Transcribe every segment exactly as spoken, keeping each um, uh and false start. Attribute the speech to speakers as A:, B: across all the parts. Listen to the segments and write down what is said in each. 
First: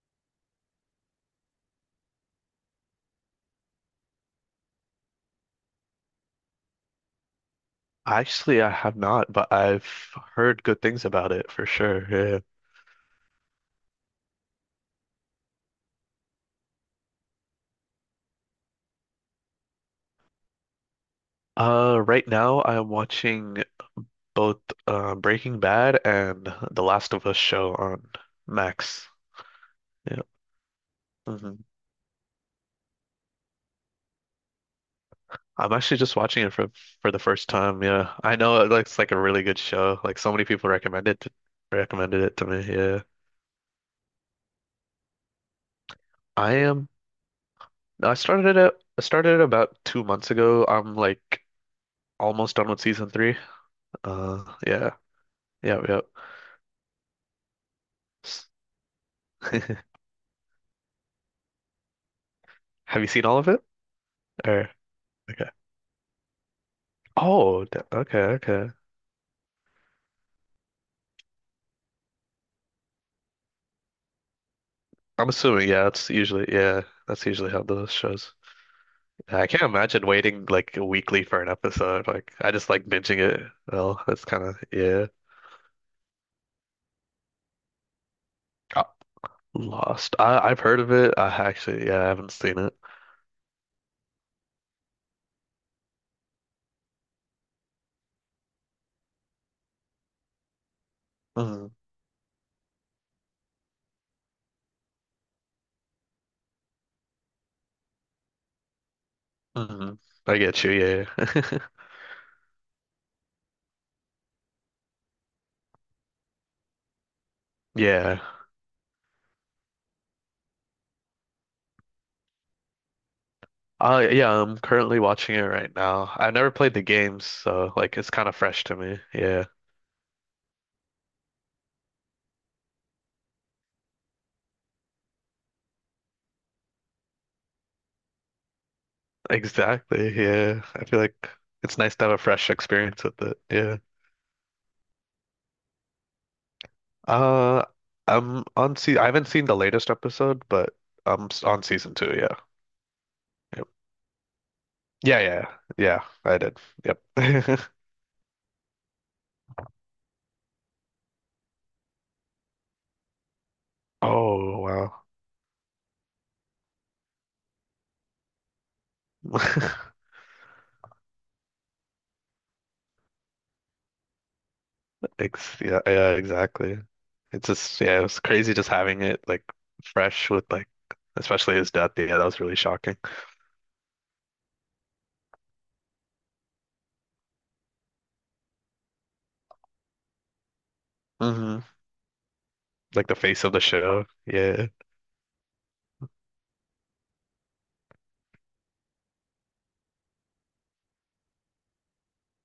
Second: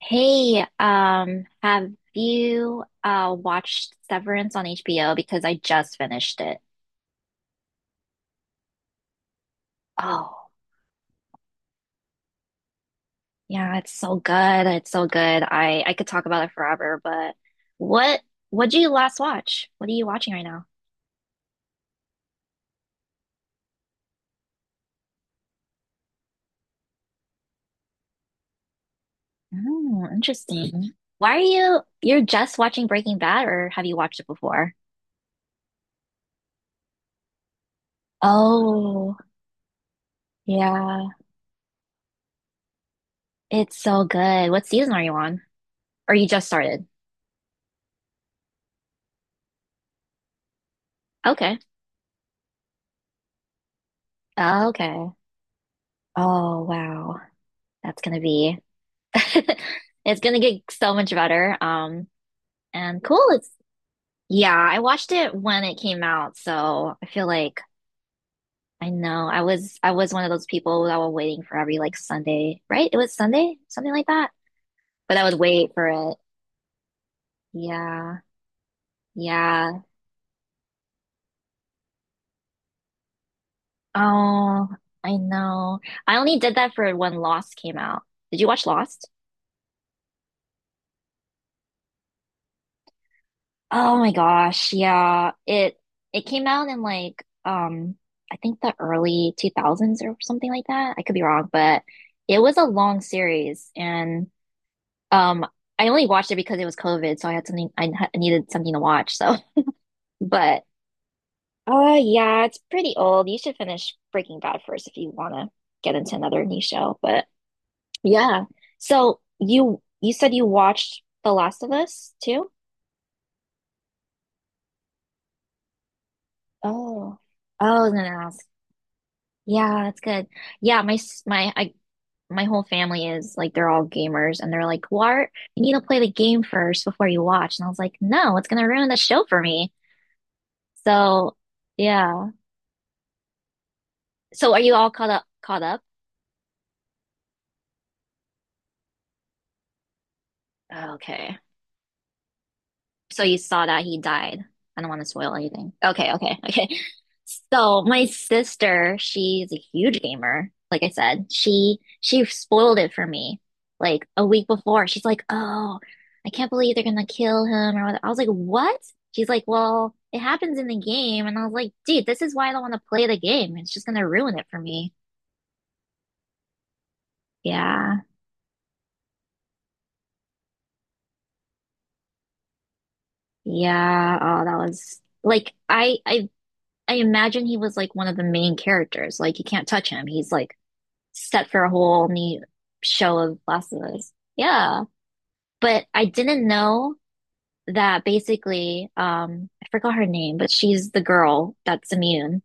A: Hey, um, have you uh watched Severance on H B O? Because I just finished it.
B: Actually, I have not, but I've
A: Oh,
B: heard good things about it for sure. Yeah.
A: yeah, it's so good. It's so good. I I could talk about it forever, but what what did you last watch? What are you watching right now?
B: Uh, right now I'm watching both, uh, Breaking Bad and The Last of Us show on Max.
A: Oh,
B: Yeah.
A: interesting. Why are
B: Hmm.
A: you you're just watching Breaking Bad or have you watched it before?
B: I'm actually just watching it for for the first time. Yeah. I know it looks like
A: Oh,
B: a really good show. Like so many people
A: yeah.
B: recommended it recommended it to me. Yeah.
A: It's so good. What season are you on? Or you just
B: I
A: started?
B: am I started it out- I started it about two months ago. I'm like
A: Okay.
B: almost done with season three. Uh yeah.
A: Okay.
B: Yeah,
A: Oh, wow. That's gonna be
B: yeah.
A: It's gonna get so much better. Um,
B: Have
A: and
B: you
A: cool.
B: seen all of
A: It's
B: it?
A: yeah,
B: Or
A: I watched it
B: Okay.
A: when it came out, so I feel like
B: Oh, d- okay, okay.
A: I know I was I was one of those people that were waiting for every like Sunday, right? It was Sunday, something like that. But I
B: I'm
A: would
B: assuming,
A: wait
B: yeah,
A: for
B: That's
A: it.
B: usually yeah, that's usually how those
A: Yeah,
B: shows. I can't
A: yeah.
B: imagine waiting like weekly for an episode. Like I just like binging it. Well, that's kind of,
A: Oh,
B: yeah.
A: I know. I only did that for when Lost came out. Did you watch
B: Uh,
A: Lost?
B: Lost. I I've heard of it. I actually, yeah, I haven't seen it.
A: Oh my gosh, yeah. It it came out in like um I think the early two thousands or something like that. I could be wrong,
B: Hmm.
A: but it was a long series and um I only watched it because it was COVID, so I had something I ha- needed something to watch. So,
B: Hmm. I get
A: but
B: you. Yeah.
A: uh yeah, it's pretty old. You should finish Breaking Bad first if you want to get into another new show, but
B: Yeah.
A: yeah. So, you you said you watched The Last of Us too?
B: Uh, yeah, I'm currently watching it right now. I've never played the
A: Oh.
B: games,
A: Oh,
B: so
A: I was
B: like
A: gonna
B: it's kind of
A: ask.
B: fresh to me. Yeah.
A: Yeah, that's good. Yeah, my s- my I my whole family is like they're all gamers and they're like, "What? You need to play the game first before you watch." And I was like, "No, it's gonna ruin the show for me."
B: Exactly. Yeah. I feel like
A: So,
B: it's nice to have a
A: yeah.
B: fresh experience with it. Yeah.
A: So are you all caught up caught up?
B: Uh, I'm on se I haven't seen the latest episode, but I'm
A: Okay.
B: s- on season two. Yeah.
A: So you saw
B: Yep.
A: that he died. I don't want to
B: Yeah.
A: spoil
B: Yeah.
A: anything.
B: Yeah.
A: Okay, okay,
B: I did.
A: okay.
B: Yep.
A: So my sister, she's a huge gamer. Like I said, she she spoiled it for me like a week
B: Oh,
A: before. She's
B: wow.
A: like, "Oh, I can't believe they're gonna kill him or whatever." I was like, "What?" She's like, "Well, it happens in the game," and I was like, "Dude, this is why I don't want to play the game. It's just gonna ruin it for me."
B: Ex yeah, yeah, exactly. It's just, yeah,
A: Yeah,
B: it was crazy just having it like fresh with like, especially his death. Yeah, that was really shocking.
A: yeah. Oh, that was like I I I imagine he was like one of the main characters. Like you can't touch him. He's like set
B: Hmm.
A: for a whole new
B: Like the
A: show of
B: face of the
A: Last of
B: show.
A: Us.
B: Yeah.
A: Yeah. But I didn't know that basically, um, I forgot her name, but she's the girl that's immune.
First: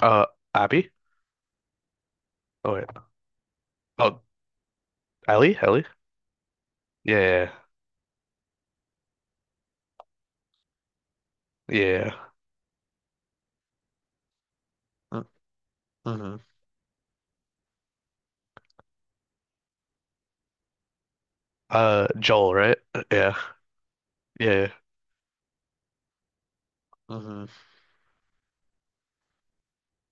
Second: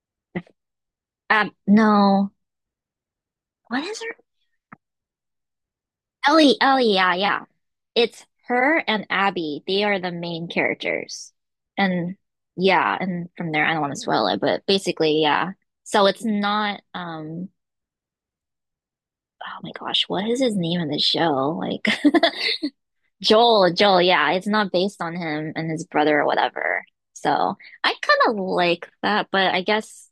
B: Uh, Abby?
A: Um, no,
B: Oh, wait.
A: what is her?
B: Oh, Ellie? Ellie?
A: Ellie, Ellie, yeah,
B: Yeah.
A: yeah.
B: Yeah. Yeah.
A: It's her and Abby. They are the main characters. And
B: Yeah.
A: yeah, and from there, I don't want to spoil it, but basically, yeah. So it's
B: Mm-hmm.
A: not, um, oh my gosh, what is his name in the show? Like,
B: Uh, Joel, right? Yeah.
A: Joel, Joel, yeah, it's
B: Yeah.
A: not based on him and his brother or whatever. So
B: Hmm.
A: I kind of like that, but I guess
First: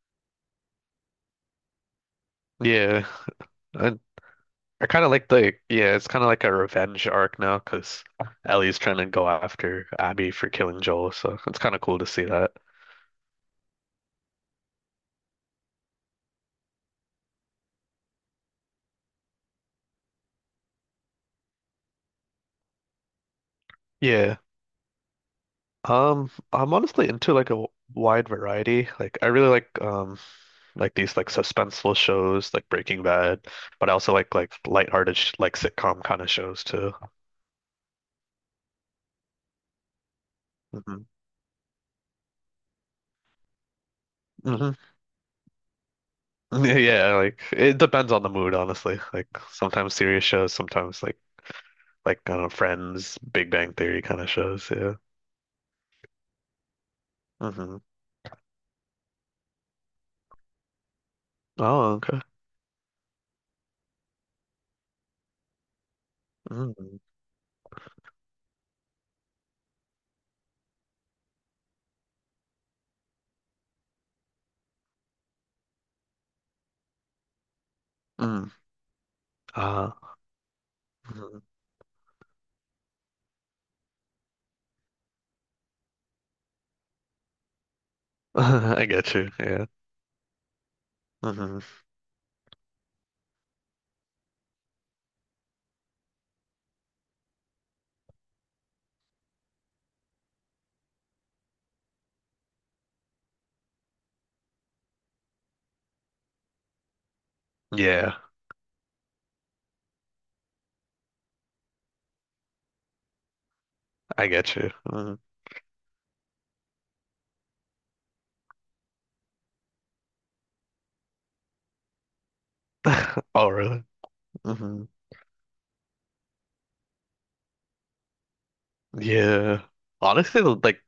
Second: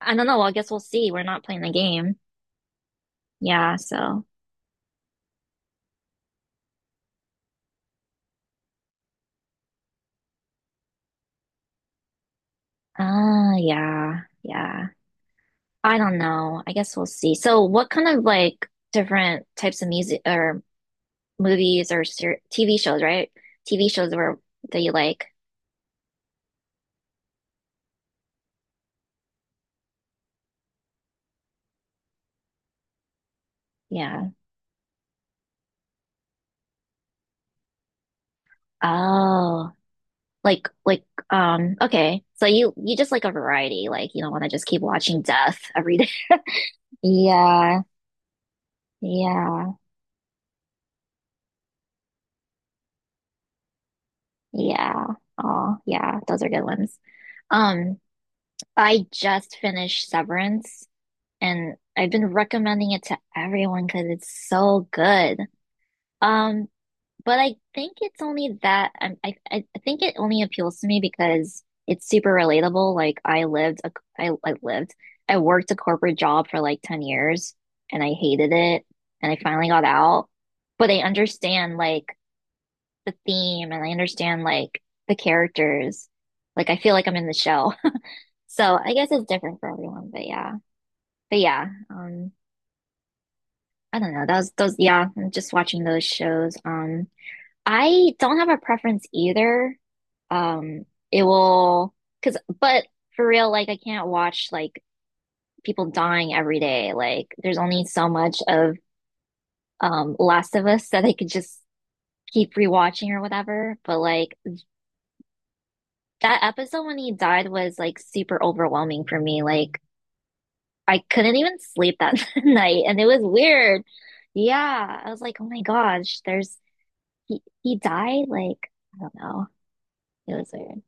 A: I don't know. I guess we'll see. We're not playing the game.
B: Yeah.
A: Yeah,
B: I,
A: so
B: I kind of like the, yeah, it's kind of like a revenge arc now because Ellie's trying to go after Abby for killing Joel. So it's kind of cool to see that.
A: uh yeah, yeah. I don't know. I guess we'll see. So what kind of like different types of music or movies or ser T V shows, right? T V shows
B: Yeah.
A: were that you like.
B: Um, I'm honestly into like a w- wide variety. Like I really like um like these like suspenseful shows like Breaking Bad, but I also
A: Yeah.
B: like like lighthearted sh like sitcom kind of shows too.
A: Oh, like like
B: Hmm.
A: um okay. So you you just like a variety. Like you don't want to just
B: Hmm.
A: keep watching death every
B: Yeah, yeah, like it
A: Yeah,
B: depends on the mood, honestly. Like
A: yeah,
B: sometimes serious shows, sometimes like like I don't know, Friends, Big Bang Theory kind of shows. Yeah.
A: yeah. Oh, yeah, those are good ones.
B: Hmm.
A: Um, I just finished Severance and
B: Oh,
A: I've
B: okay.
A: been recommending it to everyone because it's so good. Um,
B: Mm-hmm.
A: but I think it's only that um, I, I I think it only appeals to me because it's super relatable. Like I lived a, I, I lived I worked a corporate job for like ten years and I
B: Mm.
A: hated it and I finally got
B: Uh,
A: out. But I
B: mhm.
A: understand like the theme and I understand like the characters. Like I feel like I'm in the show. So
B: I
A: I guess
B: get
A: it's
B: you.
A: different
B: Yeah.
A: for everyone, but yeah. But
B: Hmm.
A: yeah, um I don't know. That was those yeah, I'm just watching those shows. Um I don't have a preference either. Um it will cause but For real like I can't watch like people dying every day. Like there's only so
B: Yeah,
A: much of um Last of Us that I could just keep rewatching or whatever. But
B: I
A: like
B: get you. Mhm.
A: that episode when he died was like super overwhelming for me. Like I couldn't even sleep that night, and it was
B: Oh,
A: weird.
B: really? Hmm.
A: Yeah, I was like, oh my gosh, there's he he died. Like I don't know,
B: Yeah.
A: it
B: Honestly,
A: was weird.
B: like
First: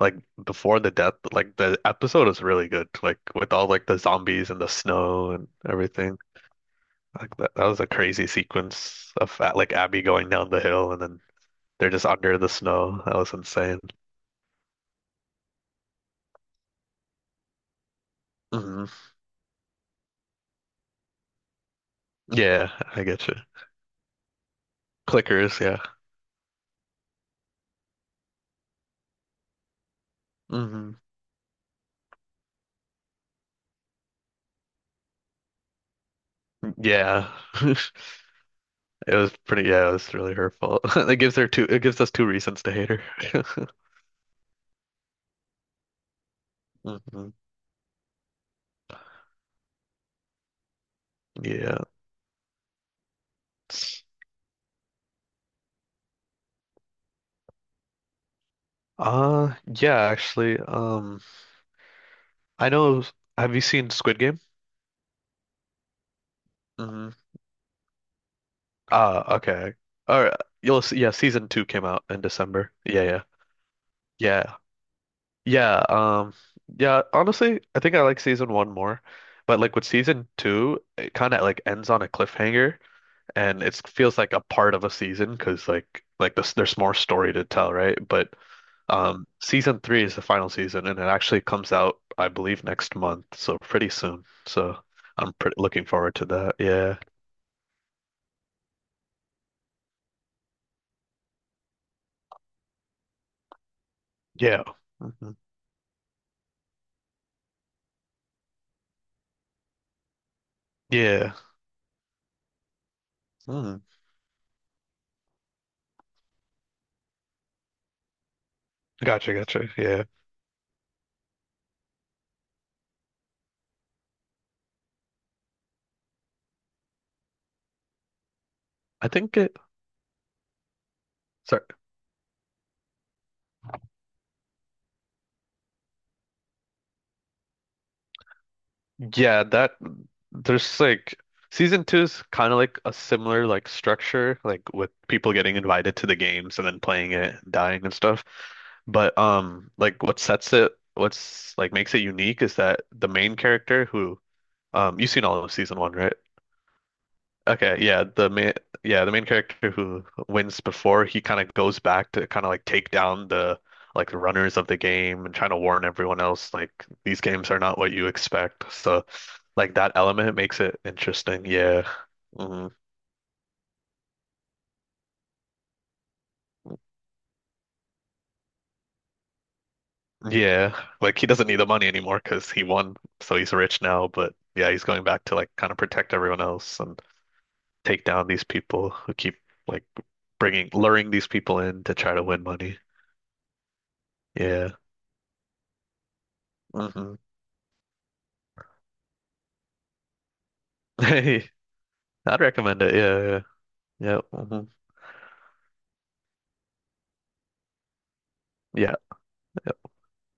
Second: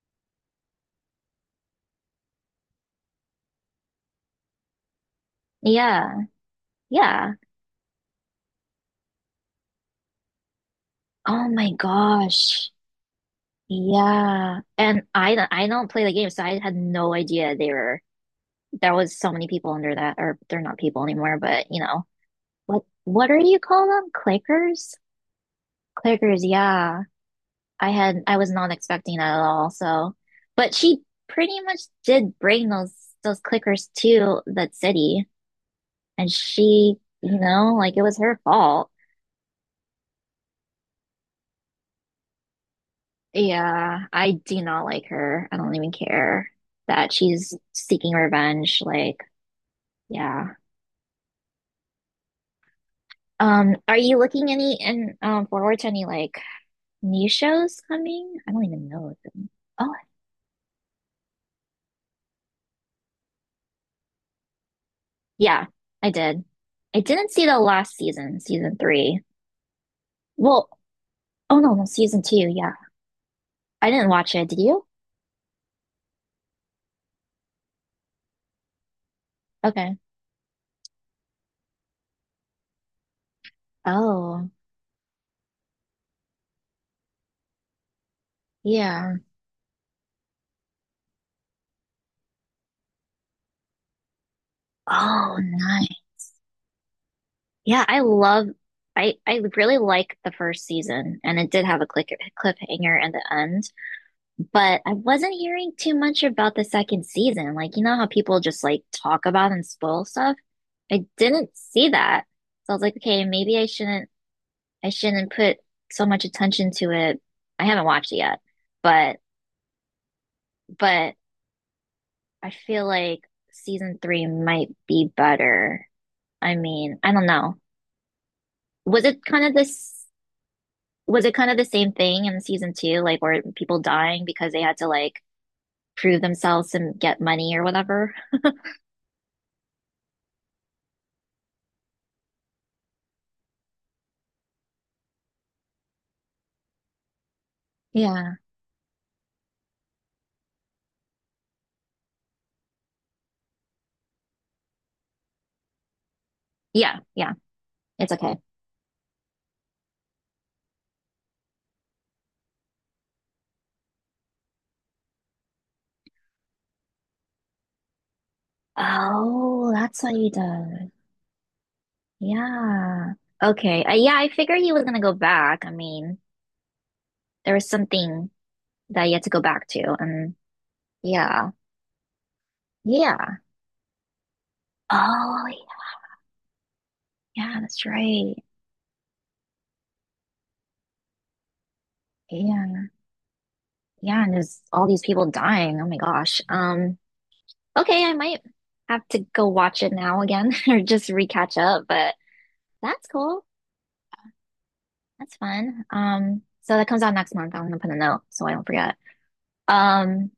B: like before the death, like the episode is really good. Like with all like the zombies and the snow and everything.
A: Yeah, yeah.
B: Like that, that was a crazy sequence of uh, like Abby going down the hill and then
A: Oh my
B: they're just under the
A: gosh,
B: snow. That was insane.
A: yeah. And I don't- I don't play the game, so I had no idea they were there
B: Hmm.
A: was so many people under that, or they're not people anymore. But you know
B: Yeah,
A: what
B: I get
A: what
B: you.
A: are you call them? Clickers,
B: Clickers, yeah.
A: clickers. Yeah. I had I was not expecting that at all. So, but
B: Hmm.
A: she pretty much did bring those those clickers to that city, and she,
B: Yeah.
A: you know, like it was her fault.
B: It was pretty, yeah, it was really her fault. It gives her two, it gives us two reasons to hate her.
A: Yeah, I do not like her. I don't even care that
B: Hmm.
A: she's seeking revenge. Like, yeah.
B: Yeah.
A: Um, are you looking any and um forward to any like new shows coming? I don't even know if them.
B: Uh,
A: Oh,
B: yeah, actually, um, I know, have you seen Squid Game?
A: yeah, I did. I
B: Hmm.
A: didn't see the last season, season three.
B: Ah, okay. All right.
A: Well,
B: You'll see, yeah, season
A: oh
B: two
A: no,
B: came
A: no,
B: out
A: season
B: in
A: two.
B: December.
A: Yeah,
B: Yeah, yeah.
A: I didn't watch it. Did
B: Yeah.
A: you?
B: Yeah, um, yeah, honestly, I think I like season one more. But like with
A: Okay.
B: season two, it kind of like ends on a cliffhanger and it feels like a
A: Oh,
B: part of a season because like like this there's more story to tell, right? But
A: yeah.
B: um season three is the final season and it actually comes out, I believe, next month, so pretty soon. So I'm
A: Oh,
B: pretty looking
A: nice.
B: forward to that. Yeah.
A: Yeah, I love. I I really like the first season, and it did have a click cliffhanger at the end.
B: Yeah.
A: But I
B: Hmm.
A: wasn't hearing too much about the second season. Like you know how people just like talk about and spoil stuff. I
B: Yeah.
A: didn't see that, so I was like, okay, maybe I
B: Mm.
A: shouldn't. I shouldn't put so much attention to it. I haven't watched it yet, but
B: Gotcha, gotcha. Yeah.
A: but. I feel like season three might be better. I mean, I don't know. Was
B: I
A: it
B: think
A: kind of
B: it,
A: this, was it kind of
B: sorry.
A: the same thing in season two? Like, were people dying because they had to like prove themselves and get money or whatever?
B: Yeah, that there's like season two is kind of like a similar like structure, like with people getting invited to the games and then playing it, dying and stuff.
A: Yeah.
B: But um, like what sets it, what's like makes it unique is that the main character who um, you've seen all of season one, right?
A: Yeah. Yeah.
B: Okay, yeah,
A: It's
B: the
A: okay.
B: main yeah, the main character who wins before he kind of goes back to kind of like take down the like the runners of the game and trying to warn everyone else like these games are not what you expect. So
A: Oh,
B: like that
A: that's what he
B: element makes it
A: does.
B: interesting. Yeah. Hmm.
A: Yeah. Okay. Uh, yeah, I figured he was gonna go back. I mean, there was something that he had to go back to, and
B: Yeah. Like he doesn't
A: yeah.
B: need the money anymore 'cause he won, so
A: Yeah.
B: he's rich now, but yeah, he's going back to like kind
A: Oh,
B: of protect everyone else and
A: yeah, yeah, that's
B: take down
A: right.
B: these people who keep like bringing luring these people in to try to win money.
A: Yeah. Yeah, and there's
B: Yeah.
A: all these people dying. Oh my gosh. Um,
B: Hmm.
A: okay, I might have to go watch it now again or just recatch
B: I'd
A: up, but
B: recommend it.
A: that's
B: Yeah, yeah,
A: cool.
B: yeah. Yep. Mhm.
A: That's fun. Um, so that comes out next month. I'm gonna put a note so I don't forget.
B: Yeah, yep.
A: Um,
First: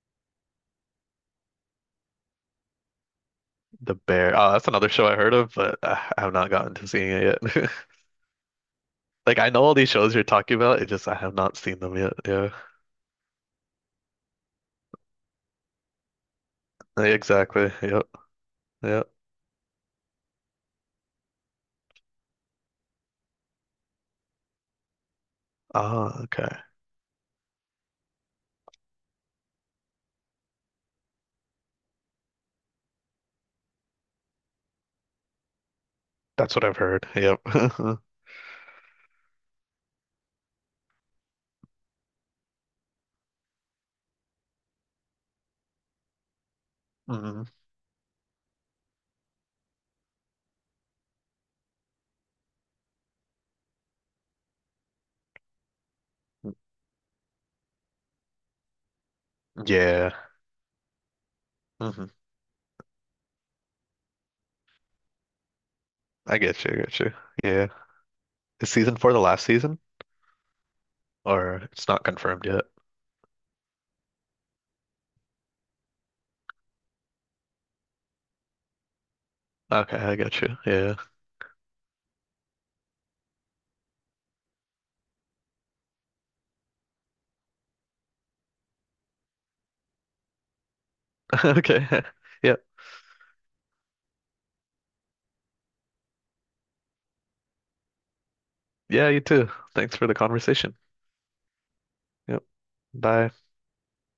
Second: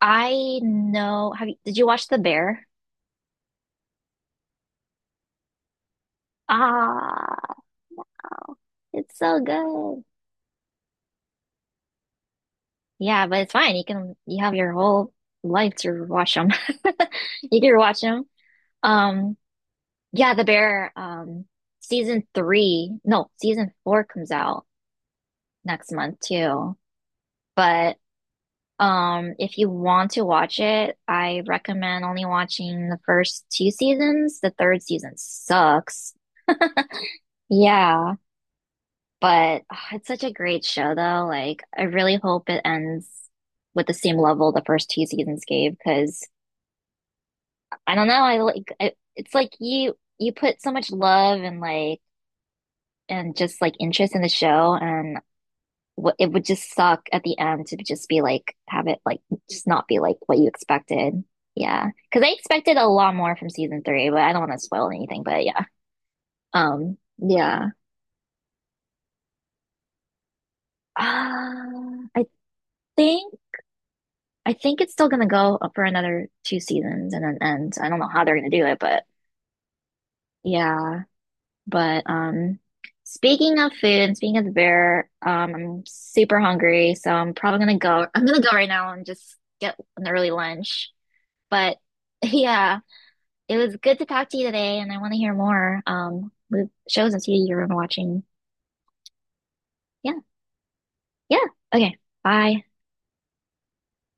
A: I know, have you, did you watch The Bear?
B: The Bear. Oh, that's another show I heard of, but uh, I have not gotten to seeing
A: Ah,
B: it yet.
A: no. It's
B: Like
A: so
B: I know all these
A: good.
B: shows you're talking about, it just I have not seen them yet. Yeah.
A: Yeah, but it's fine. You can, you have your whole life to watch them.
B: Yeah,
A: You
B: exactly.
A: can watch
B: Yep.
A: them.
B: Yep.
A: Um, Yeah, The Bear, um, season three, no, season four comes out next month
B: Ah, okay.
A: too. But um, if you want to watch it, I recommend only watching the first two seasons. The third season sucks.
B: That's what I've heard. Yep.
A: Yeah, but ah, it's such a great show though. Like, I really hope it ends with the same level the first two seasons gave because
B: Hmm.
A: I don't know, I like it, it's like you you put so much love and like and just like interest in the show and it would just suck at the end to just be like have it like just not be
B: Yeah.
A: like what you expected. Yeah,
B: Hmm.
A: because I expected a lot more from season three, but I don't want to spoil anything. But yeah,
B: I get you. I
A: um,
B: get you. Yeah.
A: yeah.
B: Is season four the last season, or it's not
A: Uh, I
B: confirmed yet?
A: think I think it's still gonna go for another two seasons and then end. I don't know how they're gonna do it, but
B: Okay, I got you. Yeah.
A: yeah. But um, speaking of food and speaking of the bear, um, I'm super hungry, so I'm probably gonna go. I'm gonna go right now and just get an early lunch. But
B: Okay. Yep.
A: yeah, it was good to talk to you today, and I want to hear more um with shows and see you're watching.
B: Yeah, you too. Thanks for the
A: Yeah,
B: conversation.
A: yeah. Okay,
B: Yep.
A: bye.
B: Bye.